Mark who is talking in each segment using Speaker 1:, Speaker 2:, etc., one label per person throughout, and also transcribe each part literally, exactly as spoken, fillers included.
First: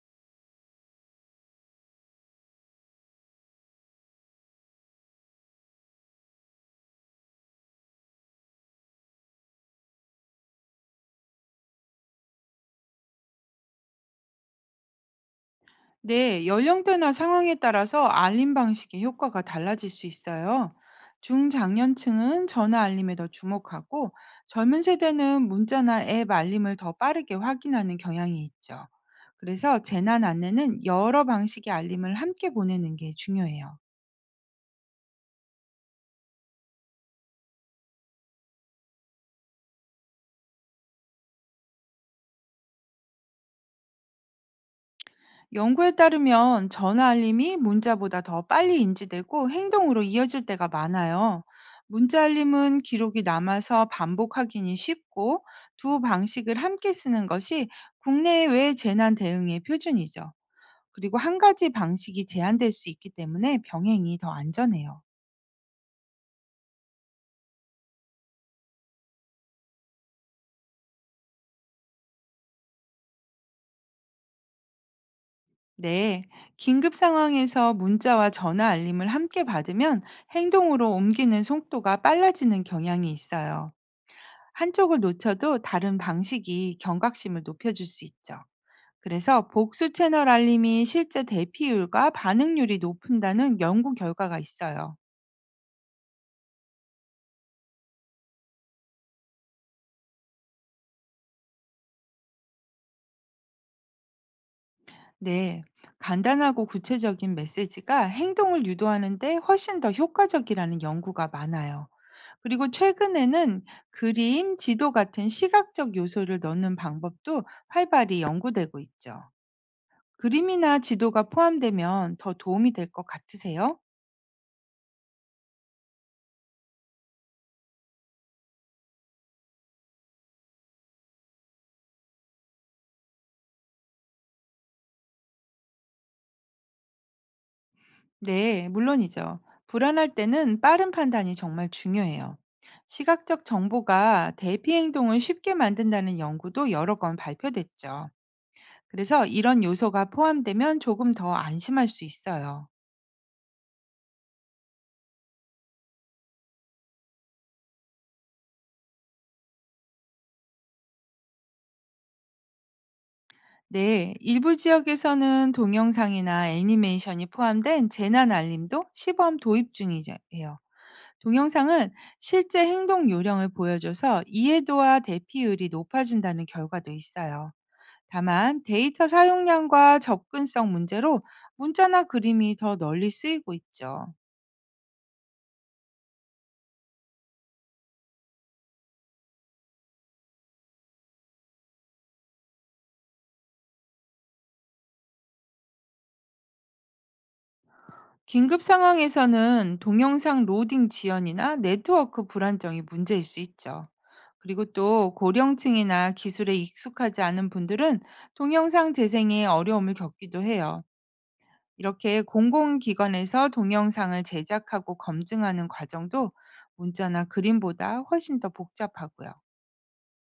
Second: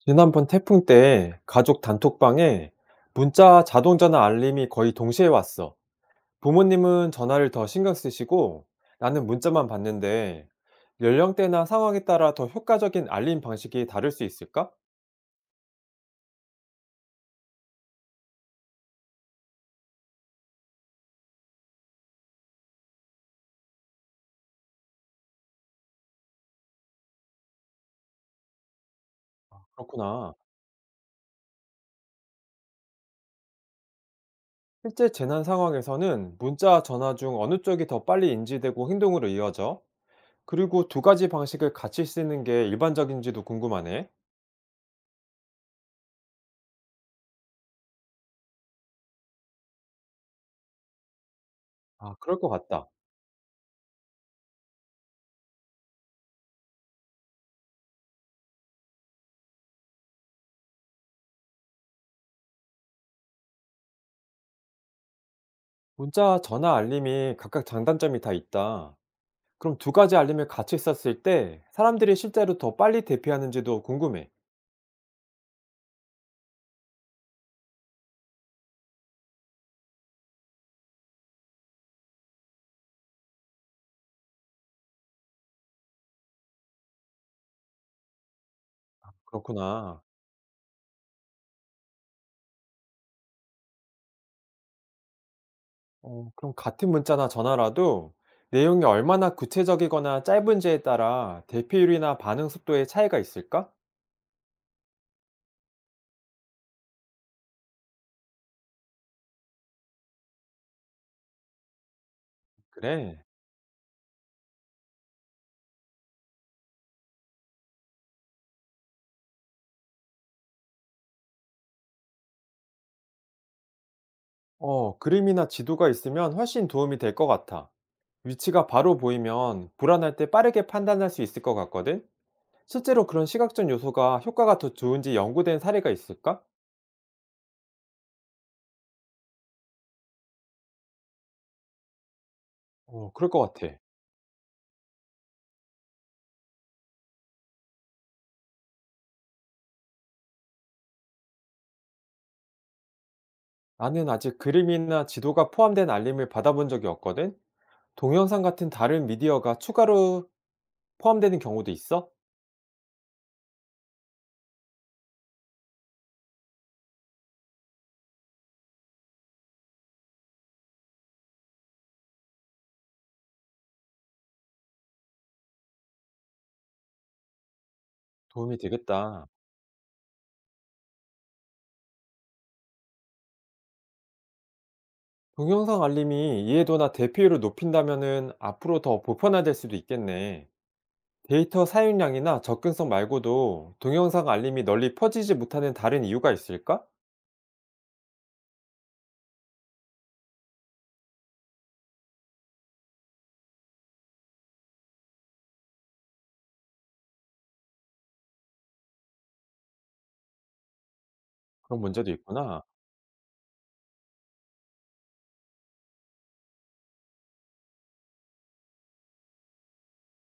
Speaker 1: 지난번 태풍 때 가족 단톡방에 문자 자동전화 알림이 거의 동시에 왔어. 부모님은 전화를 더 신경 쓰시고 나는 문자만 봤는데 연령대나 상황에 따라 더 효과적인 알림 방식이 다를 수 있을까?
Speaker 2: 네, 연령대나 상황에 따라서 알림 방식의 효과가 달라질 수 있어요. 중장년층은 전화 알림에 더 주목하고 젊은 세대는 문자나 앱 알림을 더 빠르게 확인하는 경향이 있죠. 그래서 재난
Speaker 1: 그렇구나.
Speaker 2: 안내는 여러 방식의 알림을 함께 보내는 게 중요해요.
Speaker 1: 실제 재난 상황에서는 문자, 전화 중 어느 쪽이 더 빨리 인지되고 행동으로 이어져? 그리고 두 가지 방식을 같이 쓰는 게 일반적인지도 궁금하네.
Speaker 2: 연구에 따르면 전화 알림이 문자보다 더 빨리 인지되고 행동으로 이어질 때가 많아요.
Speaker 1: 아,
Speaker 2: 문자
Speaker 1: 그럴 것
Speaker 2: 알림은
Speaker 1: 같다.
Speaker 2: 기록이 남아서 반복 확인이 쉽고 두 방식을 함께 쓰는 것이 국내외 재난 대응의 표준이죠. 그리고 한 가지 방식이 제한될 수 있기 때문에 병행이 더 안전해요.
Speaker 1: 문자, 전화 알림이 각각 장단점이 다 있다. 그럼 두 가지 알림을 같이 썼을 때 사람들이 실제로 더 빨리 대피하는지도 궁금해.
Speaker 2: 네, 긴급 상황에서 문자와 전화 알림을 함께 받으면 행동으로 옮기는 속도가 빨라지는 경향이 있어요. 한쪽을 놓쳐도 다른 방식이 경각심을 높여줄 수 있죠. 그래서 복수
Speaker 1: 그렇구나.
Speaker 2: 채널 알림이 실제 대피율과 반응률이 높은다는 연구 결과가 있어요.
Speaker 1: 어 그럼 같은 문자나 전화라도 내용이 얼마나 구체적이거나 짧은지에 따라 대피율이나 반응 속도에 차이가 있을까?
Speaker 2: 네, 간단하고 구체적인 메시지가 행동을 유도하는데 훨씬 더 효과적이라는 연구가 많아요. 그리고
Speaker 1: 그래.
Speaker 2: 최근에는 그림, 지도 같은 시각적 요소를 넣는 방법도 활발히 연구되고 있죠. 그림이나 지도가 포함되면 더 도움이 될 것 같으세요?
Speaker 1: 어 그림이나 지도가 있으면 훨씬 도움이 될 것 같아. 위치가 바로 보이면 불안할 때 빠르게 판단할 수 있을 것 같거든. 실제로 그런 시각적 요소가 효과가 더 좋은지 연구된 사례가 있을까?
Speaker 2: 네, 물론이죠. 불안할 때는 빠른 판단이 정말 중요해요.
Speaker 1: 어 그럴
Speaker 2: 시각적
Speaker 1: 것 같아.
Speaker 2: 정보가 대피 행동을 쉽게 만든다는 연구도 여러 건 발표됐죠. 그래서 이런 요소가 포함되면 조금 더 안심할 수 있어요.
Speaker 1: 나는 아직 그림이나 지도가 포함된 알림을 받아본 적이 없거든? 동영상 같은 다른 미디어가 추가로 포함되는 경우도 있어?
Speaker 2: 네, 일부 지역에서는 동영상이나 애니메이션이 포함된 재난 알림도 시범 도입 중이에요. 동영상은 실제 행동 요령을 보여줘서 이해도와 대피율이 높아진다는 결과도 있어요.
Speaker 1: 도움이
Speaker 2: 다만 데이터
Speaker 1: 되겠다.
Speaker 2: 사용량과 접근성 문제로 문자나 그림이 더 널리 쓰이고 있죠.
Speaker 1: 동영상 알림이 이해도나 대피율을 높인다면은 앞으로 더 보편화될 수도 있겠네. 데이터 사용량이나 접근성 말고도 동영상 알림이 널리 퍼지지 못하는 다른 이유가 있을까?
Speaker 2: 긴급 상황에서는 동영상 로딩 지연이나 네트워크 불안정이 문제일 수 있죠. 그리고 또 고령층이나 기술에 익숙하지 않은 분들은 동영상 재생에 어려움을 겪기도 해요.
Speaker 1: 그런 문제도
Speaker 2: 이렇게
Speaker 1: 있구나.
Speaker 2: 공공기관에서 동영상을 제작하고 검증하는 과정도 문자나 그림보다 훨씬 더 복잡하고요.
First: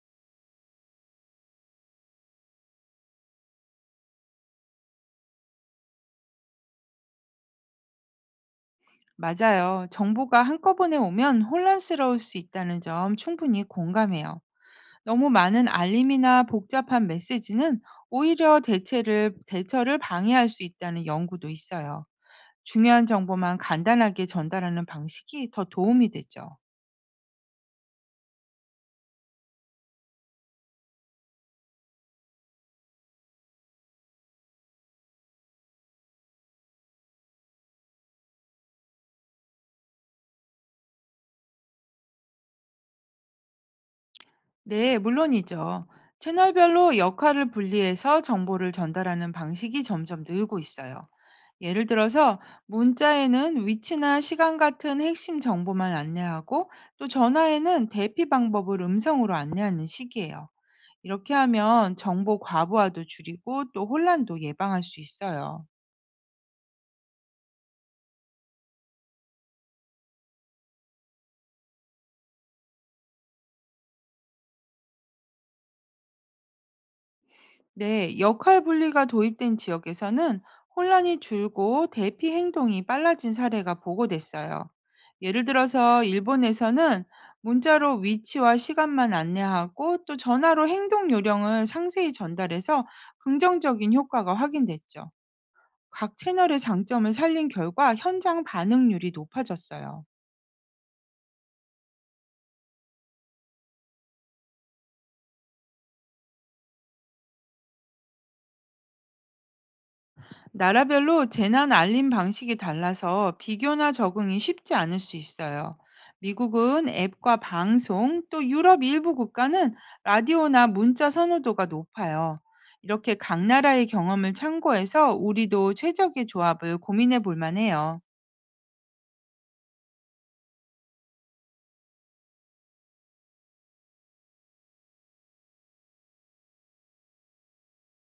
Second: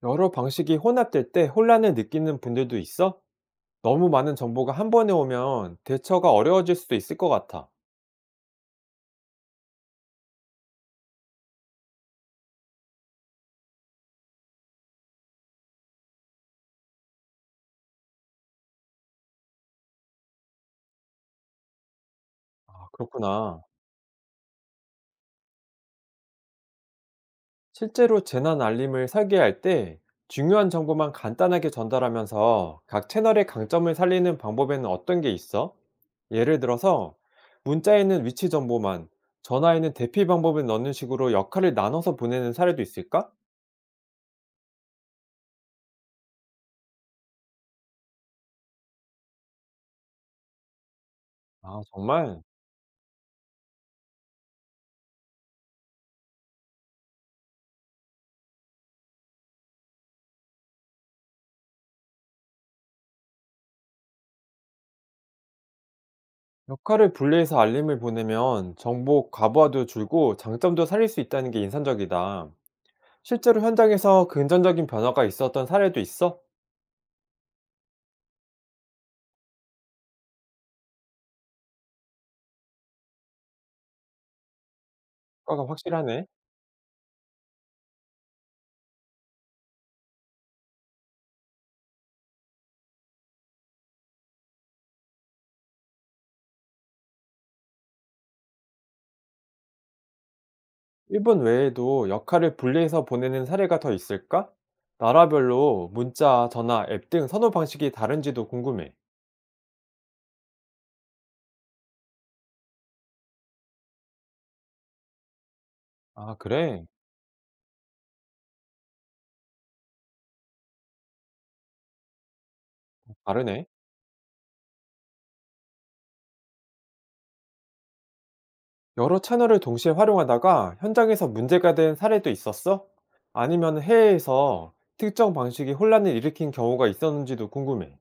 Speaker 1: 여러 방식이 혼합될 때 혼란을 느끼는 분들도 있어? 너무 많은 정보가 한 번에 오면 대처가 어려워질 수도 있을 것 같아.
Speaker 2: 맞아요. 정보가 한꺼번에 오면 혼란스러울 수 있다는 점 충분히 공감해요. 너무 많은 알림이나 복잡한 메시지는 오히려 대체를, 대처를 방해할 수 있다는 연구도 있어요.
Speaker 1: 아,
Speaker 2: 중요한 정보만
Speaker 1: 그렇구나.
Speaker 2: 간단하게 전달하는 방식이 더 도움이 되죠.
Speaker 1: 실제로 재난 알림을 설계할 때 중요한 정보만 간단하게 전달하면서 각 채널의 강점을 살리는 방법에는 어떤 게 있어? 예를 들어서 문자에는 위치 정보만, 전화에는 대피 방법을 넣는 식으로 역할을 나눠서 보내는 사례도 있을까?
Speaker 2: 네, 물론이죠. 채널별로 역할을 분리해서 정보를 전달하는 방식이 점점 늘고 있어요.
Speaker 1: 아,
Speaker 2: 예를 들어서
Speaker 1: 정말.
Speaker 2: 문자에는 위치나 시간 같은 핵심 정보만 안내하고 또 전화에는 대피 방법을 음성으로 안내하는 식이에요. 이렇게 하면 정보 과부하도 줄이고 또 혼란도 예방할 수 있어요.
Speaker 1: 역할을 분리해서 알림을 보내면 정보 과부하도 줄고 장점도 살릴 수 있다는 게 인상적이다. 실제로 현장에서 긍정적인 변화가 있었던 사례도 있어?
Speaker 2: 네, 역할 분리가 도입된 지역에서는 혼란이 줄고 대피 행동이 빨라진 사례가 보고됐어요. 예를
Speaker 1: 효과가
Speaker 2: 들어서
Speaker 1: 확실하네.
Speaker 2: 일본에서는 문자로 위치와 시간만 안내하고 또 전화로 행동 요령을 상세히 전달해서 긍정적인 효과가 확인됐죠. 각 채널의 장점을 살린 결과 현장 반응률이 높아졌어요.
Speaker 1: 일본 외에도 역할을 분리해서 보내는 사례가 더 있을까? 나라별로 문자, 전화, 앱 등 선호 방식이 다른지도 궁금해.
Speaker 2: 나라별로 재난 알림 방식이 달라서 비교나 적응이 쉽지 않을 수 있어요.
Speaker 1: 아, 그래?
Speaker 2: 미국은 앱과 방송, 또 유럽 일부 국가는 라디오나 문자 선호도가 높아요. 이렇게 각
Speaker 1: 다르네.
Speaker 2: 나라의 경험을 참고해서 우리도 최적의 조합을 고민해 볼 만해요.
Speaker 1: 여러 채널을 동시에 활용하다가 현장에서 문제가 된 사례도 있었어? 아니면 해외에서 특정 방식이 혼란을 일으킨 경우가 있었는지도 궁금해.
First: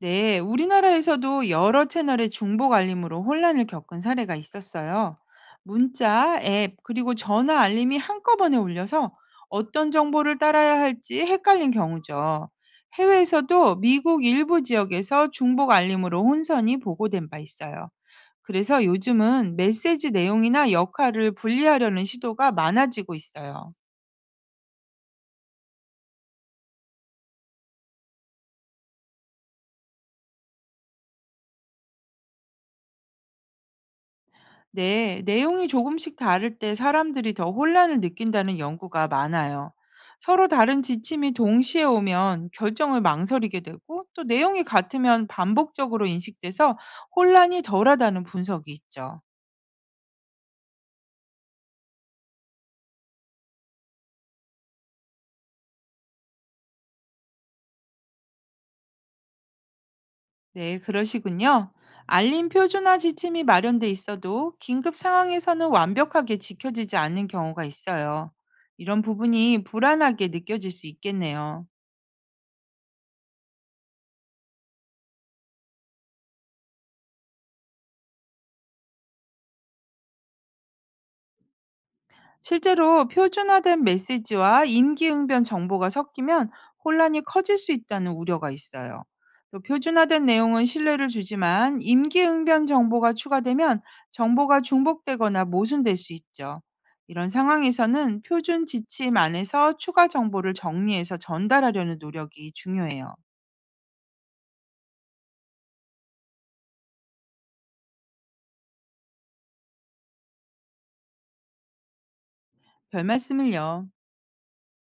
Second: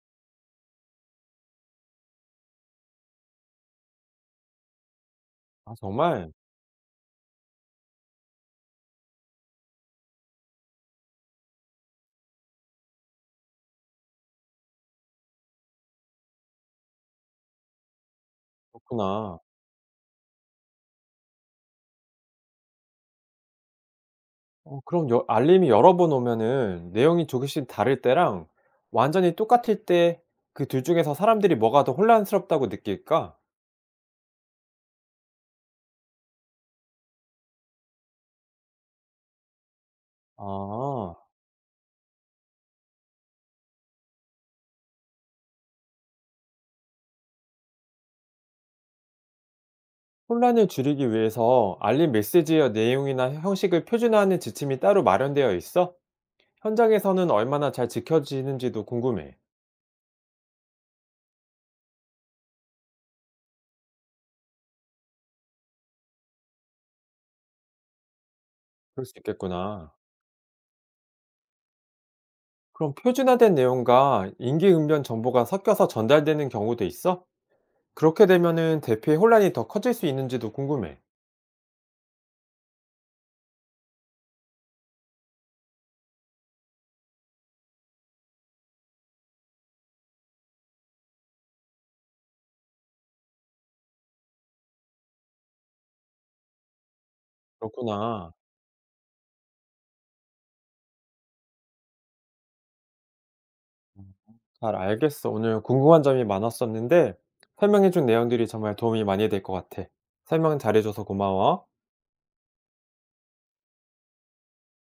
Speaker 2: 네, 우리나라에서도 여러 채널의 중복 알림으로 혼란을 겪은 사례가 있었어요.
Speaker 1: 아, 정말?
Speaker 2: 문자, 앱, 그리고 전화 알림이 한꺼번에 울려서 어떤 정보를 따라야 할지 헷갈린 경우죠. 해외에서도 미국 일부 지역에서 중복 알림으로 혼선이 보고된 바 있어요. 그래서
Speaker 1: 그렇구나.
Speaker 2: 요즘은 메시지 내용이나 역할을 분리하려는 시도가 많아지고 있어요.
Speaker 1: 어, 그럼 여- 알림이 여러 번 오면은 내용이 조금씩 다를 때랑 완전히 똑같을 때 그 둘 중에서 사람들이 뭐가 더 혼란스럽다고 느낄까?
Speaker 2: 네, 내용이 조금씩 다를 때 사람들이 더 혼란을 느낀다는 연구가 많아요. 서로 다른
Speaker 1: 아.
Speaker 2: 지침이 동시에 오면 결정을 망설이게 되고 또 내용이 같으면 반복적으로 인식돼서 혼란이 덜하다는 분석이 있죠.
Speaker 1: 혼란을 줄이기 위해서 알림 메시지의 내용이나 형식을 표준화하는 지침이 따로 마련되어 있어? 현장에서는 얼마나 잘 지켜지는지도 궁금해.
Speaker 2: 네, 그러시군요. 알림 표준화 지침이 마련돼 있어도 긴급 상황에서는 완벽하게 지켜지지 않는 경우가 있어요. 이런
Speaker 1: 그럴 수
Speaker 2: 부분이
Speaker 1: 있겠구나.
Speaker 2: 불안하게 느껴질 수 있겠네요.
Speaker 1: 그럼 표준화된 내용과 임기응변 정보가 섞여서 전달되는 경우도 있어? 그렇게 되면은 대피의 혼란이 더 커질 수 있는지도 궁금해.
Speaker 2: 실제로 표준화된 메시지와 임기응변 정보가 섞이면 혼란이 커질 수 있다는 우려가 있어요. 또 표준화된 내용은 신뢰를 주지만 임기응변 정보가 추가되면 정보가 중복되거나 모순될 수 있죠. 이런 상황에서는
Speaker 1: 그렇구나.
Speaker 2: 표준 지침 안에서 추가 정보를 정리해서 전달하려는 노력이 중요해요.
Speaker 1: 음, 잘 알겠어. 오늘 궁금한 점이 많았었는데 설명해준 내용들이 정말 도움이 많이 될 것 같아. 설명 잘해줘서 고마워.
Speaker 2: 별 말씀을요.